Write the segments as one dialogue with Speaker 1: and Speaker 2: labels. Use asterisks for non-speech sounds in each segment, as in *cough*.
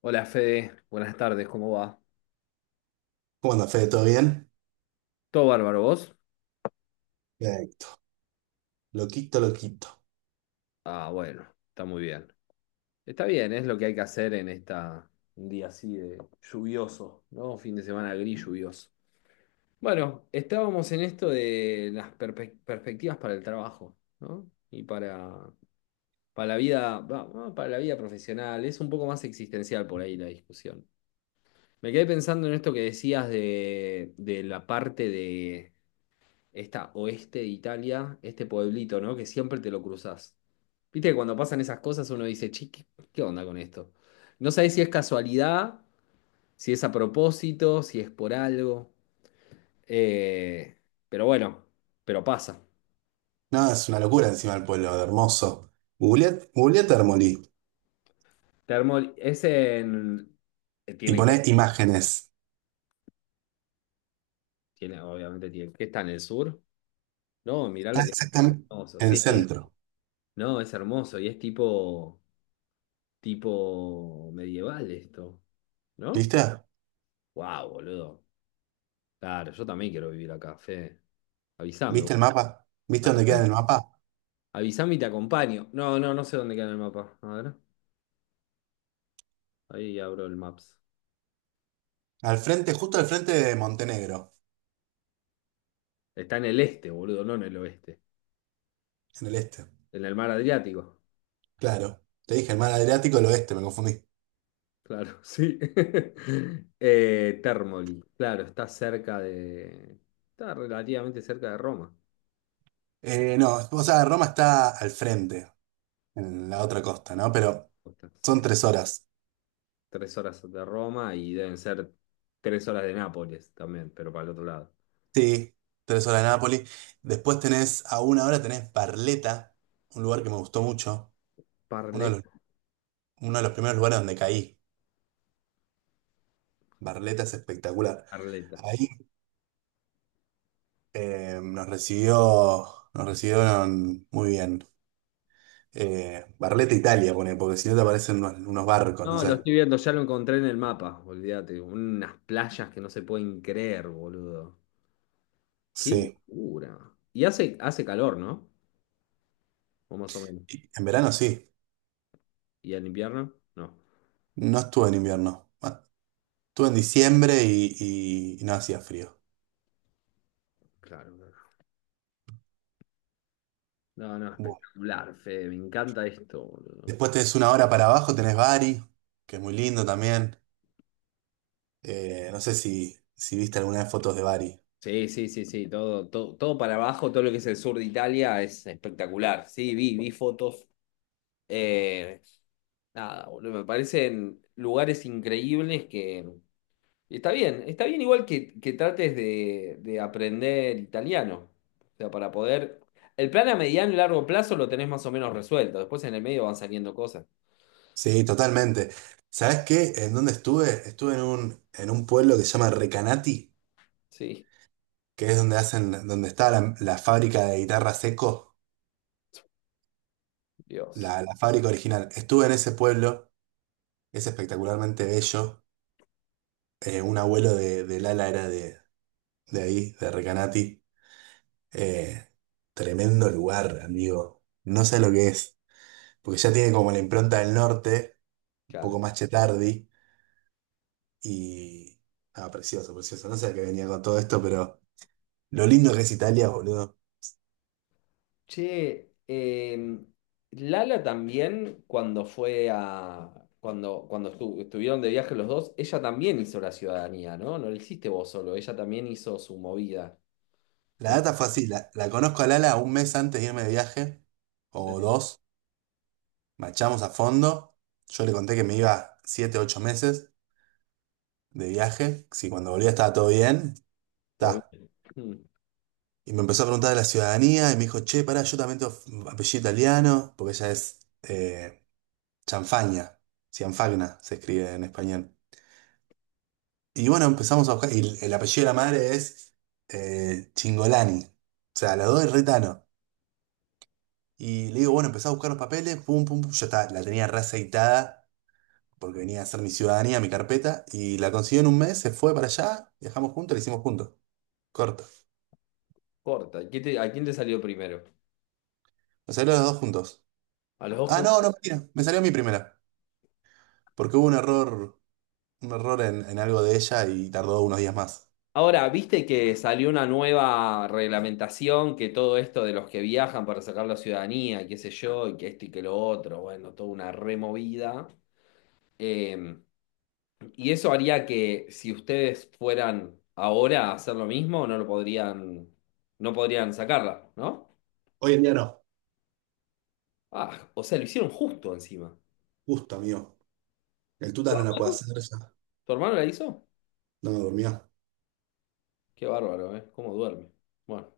Speaker 1: Hola Fede, buenas tardes, ¿cómo va?
Speaker 2: ¿Cómo anda, Fede? ¿Todo bien?
Speaker 1: ¿Todo bárbaro vos?
Speaker 2: Bien. Loquito, loquito.
Speaker 1: Ah, bueno, está muy bien. Está bien, es lo que hay que hacer en un día así de lluvioso, ¿no? Fin de semana gris lluvioso. Bueno, estábamos en esto de las perspectivas para el trabajo, ¿no? Y para la vida, para la vida profesional. Es un poco más existencial por ahí la discusión. Me quedé pensando en esto que decías de la parte de esta oeste de Italia, este pueblito, ¿no? Que siempre te lo cruzás. Viste que cuando pasan esas cosas uno dice, che, ¿qué onda con esto? No sabés si es casualidad, si es a propósito, si es por algo. Eh, pero bueno, pero pasa.
Speaker 2: No, es una locura encima del pueblo, de hermoso. Googleé Termolí
Speaker 1: Es en...
Speaker 2: y
Speaker 1: tiene,
Speaker 2: poné imágenes.
Speaker 1: tiene, obviamente tiene. ¿Qué está en el sur? No, mirá lo
Speaker 2: Está
Speaker 1: que es
Speaker 2: exactamente
Speaker 1: hermoso.
Speaker 2: en el
Speaker 1: Sí,
Speaker 2: centro.
Speaker 1: no, es hermoso y es tipo medieval esto, ¿no?
Speaker 2: ¿Viste?
Speaker 1: Wow, boludo. Claro, yo también quiero vivir acá, Fede. Avísame vos.
Speaker 2: ¿Viste el mapa? ¿Viste dónde queda en
Speaker 1: Avísame
Speaker 2: el mapa?
Speaker 1: Avísame y te acompaño. No, no, no sé dónde queda en el mapa. A ver, ahí abro el Maps.
Speaker 2: Al frente, justo al frente de Montenegro,
Speaker 1: Está en el este, boludo, no en el oeste.
Speaker 2: en el este.
Speaker 1: En el mar Adriático.
Speaker 2: Claro. Te dije el mar Adriático, el oeste, me confundí.
Speaker 1: Claro, sí. *laughs* Termoli. Claro, está cerca de... Está relativamente cerca de Roma.
Speaker 2: No, o sea, Roma está al frente, en la otra costa, ¿no? Pero
Speaker 1: O está, sí.
Speaker 2: son tres horas.
Speaker 1: 3 horas de Roma y deben ser 3 horas de Nápoles también, pero para el otro lado.
Speaker 2: Sí, tres horas de Nápoles. Después tenés, a una hora tenés Barletta, un lugar que me gustó mucho, uno de los,
Speaker 1: Parleta,
Speaker 2: uno de los primeros lugares donde caí. Barletta es espectacular.
Speaker 1: Parleta.
Speaker 2: Ahí eh, nos recibió, nos recibieron muy bien. Barletta Italia, pone, porque si no te aparecen unos barcos, no
Speaker 1: No, lo
Speaker 2: sé.
Speaker 1: estoy viendo, ya lo encontré en el mapa, olvídate. Unas playas que no se pueden creer, boludo. Qué
Speaker 2: Sí.
Speaker 1: locura. Y hace calor, ¿no? O más o menos.
Speaker 2: Y en verano sí.
Speaker 1: ¿Y en invierno? No.
Speaker 2: No estuve en invierno. Ah, estuve en diciembre y, y no hacía frío.
Speaker 1: Claro, no, no, no,
Speaker 2: Bueno.
Speaker 1: espectacular, Fede, me encanta esto, boludo.
Speaker 2: Después tenés una hora para abajo, tenés Bari, que es muy lindo también. No sé si, si viste alguna de fotos de Bari.
Speaker 1: Sí, sí, sí, sí, todo, todo, todo para abajo, todo lo que es el sur de Italia es espectacular. Sí, vi fotos. Eh, Nada, boludo, me parecen lugares increíbles que. Y está bien, está bien igual que trates de aprender italiano. O sea, para poder... El plan a mediano y largo plazo lo tenés más o menos resuelto. Después en el medio van saliendo cosas.
Speaker 2: Sí, totalmente. ¿Sabes qué? ¿En dónde estuve? Estuve en un pueblo que se llama Recanati,
Speaker 1: Sí.
Speaker 2: que es donde hacen, donde está la fábrica de guitarra Seco,
Speaker 1: *laughs* Dios,
Speaker 2: la fábrica original. Estuve en ese pueblo, es espectacularmente bello. Un abuelo de Lala era de ahí, de Recanati. Eh, Tremendo lugar, amigo. No sé lo que es, porque ya tiene como la impronta del norte, un poco
Speaker 1: claro.
Speaker 2: más chetardi. Y. Ah, precioso, precioso. No sé a qué venía con todo esto, pero lo lindo que es Italia, boludo.
Speaker 1: Che, Lala también cuando fue a... Cuando estuvieron de viaje los dos, ella también hizo la ciudadanía, ¿no? No lo hiciste vos solo, ella también hizo su movida.
Speaker 2: La
Speaker 1: No,
Speaker 2: data fue así: la conozco a Lala un mes antes de irme de viaje, o
Speaker 1: sí,
Speaker 2: dos. Machamos a fondo. Yo le conté que me iba siete, ocho meses de viaje. Si cuando volvía estaba todo bien.
Speaker 1: todo
Speaker 2: Ta.
Speaker 1: bien. Mm.
Speaker 2: Y me empezó a preguntar de la ciudadanía y me dijo: Che, pará, yo también tengo apellido italiano, porque ella es Chanfagna. Cianfagna se escribe en español. Y bueno, empezamos a buscar. Y el apellido de la madre es Chingolani. O sea, la dos es retano. Y le digo, bueno, empecé a buscar los papeles, pum, pum, pum. Ya está, la tenía reaceitada porque venía a hacer mi ciudadanía, mi carpeta. Y la consiguió en un mes, se fue para allá, viajamos juntos, la hicimos juntos. Corto.
Speaker 1: Corta. ¿A quién te salió primero?
Speaker 2: Nos salió los dos juntos.
Speaker 1: ¿A los dos?
Speaker 2: Ah, no, no, mentira. Me salió mi primera. Porque hubo un error en algo de ella y tardó unos días más.
Speaker 1: Ahora, viste que salió una nueva reglamentación que todo esto de los que viajan para sacar la ciudadanía, y qué sé yo, y que esto y que lo otro, bueno, toda una removida. Eh, y eso haría que si ustedes fueran ahora a hacer lo mismo, no lo podrían, no podrían sacarla, ¿no?
Speaker 2: Hoy en día no.
Speaker 1: Ah, o sea, lo hicieron justo encima.
Speaker 2: Justo, amigo. El tuta no la puede hacer ya.
Speaker 1: ¿Tu hermano la hizo?
Speaker 2: No me durmió.
Speaker 1: Qué bárbaro, ¿eh? ¿Cómo duerme? Bueno.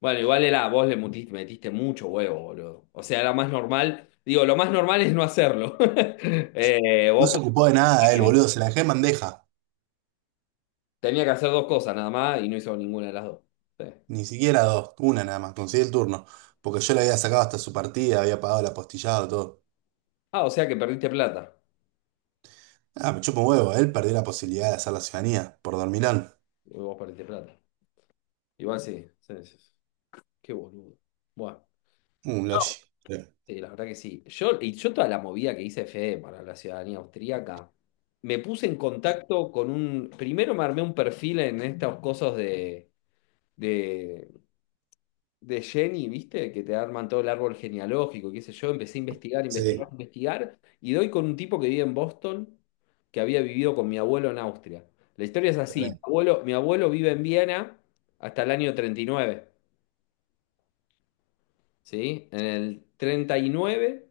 Speaker 1: Bueno, igual era, vos le metiste mucho huevo, boludo. O sea, era más normal. Digo, lo más normal es no hacerlo. *laughs* Eh,
Speaker 2: No
Speaker 1: vos
Speaker 2: se ocupó de nada él,
Speaker 1: podés-
Speaker 2: boludo. Se la dejé en bandeja.
Speaker 1: Tenía que hacer dos cosas nada más y no hizo ninguna de las dos. Sí.
Speaker 2: Ni siquiera dos. Una nada más. Conseguí el turno. Porque yo le había sacado hasta su partida, había pagado el apostillado, todo.
Speaker 1: Ah, o sea que perdiste plata.
Speaker 2: Ah, me chupa un huevo. Él perdió la posibilidad de hacer la ciudadanía por dormilón.
Speaker 1: Vos perdiste plata. Igual sí, sí, sí, sí. Qué boludo. Bueno,
Speaker 2: Un logi. Sí,
Speaker 1: sí, la verdad que sí. Y yo toda la movida que hice fe para la ciudadanía austríaca, me puse en contacto con un. Primero me armé un perfil en estas cosas de de Jenny, ¿viste? Que te arman todo el árbol genealógico, qué sé yo. Empecé a investigar, investigar,
Speaker 2: sí,
Speaker 1: investigar. Y doy con un tipo que vive en Boston, que había vivido con mi abuelo en Austria. La historia es así. Mi
Speaker 2: también.
Speaker 1: abuelo, mi abuelo vive en Viena hasta el año 39, ¿sí? En el 39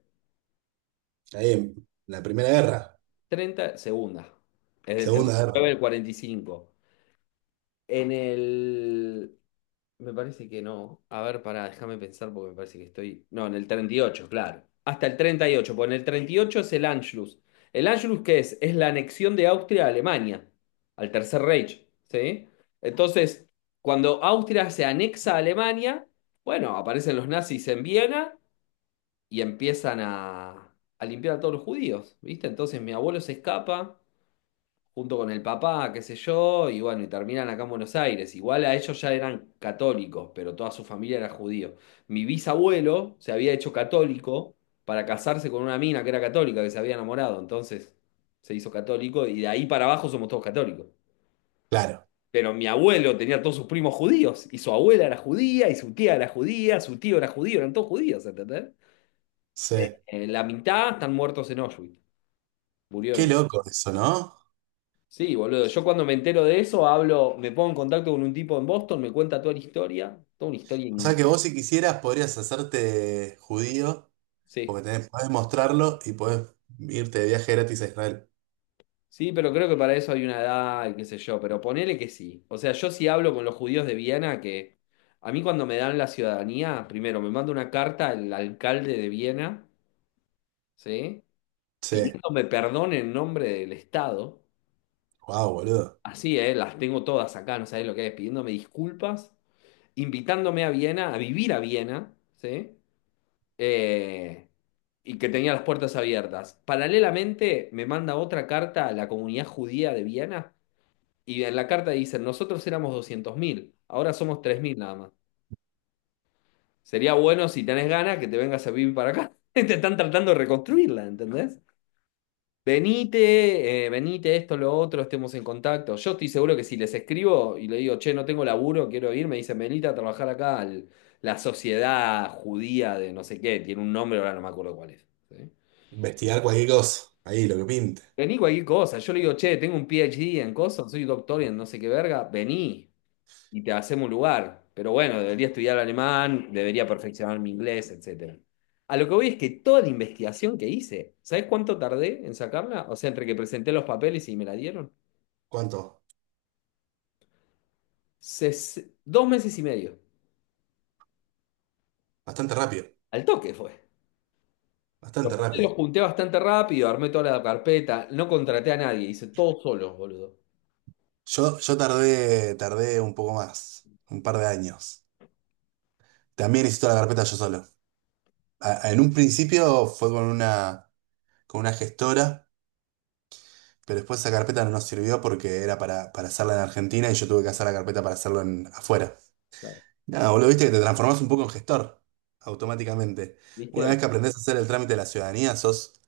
Speaker 2: Ahí en la primera guerra.
Speaker 1: 30 segunda. Es del treinta y
Speaker 2: Segunda
Speaker 1: nueve
Speaker 2: guerra.
Speaker 1: al 45. En el Me parece que no. A ver, pará, déjame pensar porque me parece que estoy. No, en el 38 claro. Hasta el 38 porque en el 38 es el Anschluss. ¿El Anschluss qué es? Es la anexión de Austria a Alemania, al Tercer Reich, ¿sí? Entonces, cuando Austria se anexa a Alemania, bueno, aparecen los nazis en Viena y empiezan a limpiar a todos los judíos, ¿viste? Entonces mi abuelo se escapa, junto con el papá, qué sé yo, y bueno, y terminan acá en Buenos Aires. Igual a ellos ya eran católicos, pero toda su familia era judío. Mi bisabuelo se había hecho católico para casarse con una mina que era católica, que se había enamorado, entonces se hizo católico y de ahí para abajo somos todos católicos.
Speaker 2: Claro.
Speaker 1: Pero mi abuelo tenía todos sus primos judíos, y su abuela era judía, y su tía era judía, su tío era judío, eran todos judíos, ¿entendés?
Speaker 2: Sí.
Speaker 1: La mitad están muertos en Auschwitz, murieron
Speaker 2: Qué
Speaker 1: en...
Speaker 2: loco eso, ¿no?
Speaker 1: Sí, boludo. Yo cuando me entero de eso, hablo, me pongo en contacto con un tipo en Boston, me cuenta toda la historia. Toda una historia.
Speaker 2: O sea que vos si quisieras podrías hacerte judío,
Speaker 1: Sí,
Speaker 2: porque tenés, podés mostrarlo y podés irte de viaje gratis a Israel.
Speaker 1: sí, pero creo que para eso hay una edad y qué sé yo. Pero ponele que sí. O sea, yo sí hablo con los judíos de Viena, que a mí cuando me dan la ciudadanía, primero me manda una carta el alcalde de Viena, ¿sí?
Speaker 2: Sí.
Speaker 1: Pidiéndome perdón en nombre del Estado.
Speaker 2: Wow, boludo.
Speaker 1: Así, ¿eh? Las tengo todas acá, no sabés lo que es. Pidiéndome disculpas, invitándome a Viena, a vivir a Viena, ¿sí? eh, y que tenía las puertas abiertas. Paralelamente, me manda otra carta a la comunidad judía de Viena, y en la carta dicen, nosotros éramos 200.000, ahora somos 3.000 nada más. Sería bueno si tenés ganas que te vengas a vivir para acá. *laughs* Te están tratando de reconstruirla, ¿entendés? Venite, venite, esto, lo otro, estemos en contacto. Yo estoy seguro que si les escribo y le digo, che, no tengo laburo, quiero ir, me dicen, venite a trabajar acá la sociedad judía de no sé qué, tiene un nombre, ahora no me acuerdo cuál es, ¿sí?
Speaker 2: Investigar cualquier cosa. Ahí, lo que pinte.
Speaker 1: Vení cualquier cosa. Yo le digo, che, tengo un PhD en cosas, soy doctor en no sé qué verga, vení y te hacemos un lugar. Pero bueno, debería estudiar alemán, debería perfeccionar mi inglés, etcétera. A lo que voy es que toda la investigación que hice, ¿sabés cuánto tardé en sacarla? O sea, entre que presenté los papeles y me la dieron.
Speaker 2: ¿Cuánto?
Speaker 1: 2 meses y medio.
Speaker 2: Bastante rápido.
Speaker 1: Al toque fue. Los
Speaker 2: Bastante
Speaker 1: papeles
Speaker 2: rápido.
Speaker 1: los junté bastante rápido, armé toda la carpeta, no contraté a nadie, hice todo solo, boludo.
Speaker 2: Yo tardé, tardé un poco más. Un par de años. También hice toda la carpeta yo solo. A- en un principio fue con una gestora, pero después esa carpeta no nos sirvió porque era para hacerla en Argentina y yo tuve que hacer la carpeta para hacerlo en, afuera.
Speaker 1: Claro.
Speaker 2: Nada, boludo, viste que te transformás un poco en gestor. Automáticamente. Una
Speaker 1: ¿Viste?
Speaker 2: vez que aprendés a hacer el trámite de la ciudadanía, sos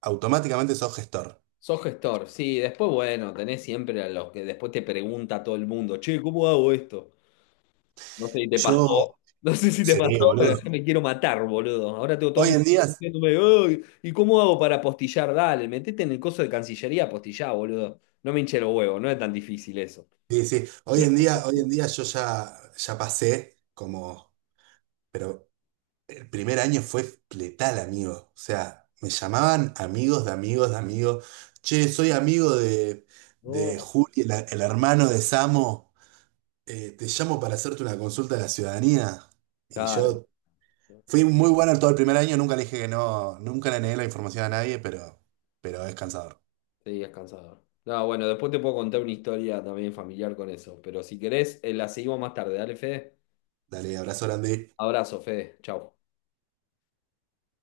Speaker 2: automáticamente sos gestor.
Speaker 1: Sos gestor, sí, después bueno, tenés siempre a los que después te pregunta todo el mundo, che, ¿cómo hago esto? No sé si te
Speaker 2: Yo,
Speaker 1: pasó, *laughs* no sé si te
Speaker 2: sí,
Speaker 1: pasó, pero yo
Speaker 2: boludo.
Speaker 1: me quiero matar, boludo. Ahora tengo todos
Speaker 2: Hoy
Speaker 1: mis...
Speaker 2: en día,
Speaker 1: diciéndome: "Ay, ¿y cómo hago para apostillar?". Dale, metete en el coso de Cancillería, apostillá, boludo. No me hinche los huevos, no es tan difícil eso.
Speaker 2: sí, sí, hoy en día yo ya, ya pasé como, pero el primer año fue letal, amigo. O sea, me llamaban amigos de amigos de amigos. Che, soy amigo de
Speaker 1: No,
Speaker 2: Juli, el hermano de Samo. Te llamo para hacerte una consulta de la ciudadanía. Y
Speaker 1: claro,
Speaker 2: yo fui muy bueno todo el primer año, nunca le dije que no, nunca le negué la información a nadie, pero es cansador.
Speaker 1: sí, es cansador. No, bueno, después te puedo contar una historia también familiar con eso, pero si querés, la seguimos más tarde. Dale, Fede.
Speaker 2: Dale, abrazo grande.
Speaker 1: Abrazo, Fede. Chau.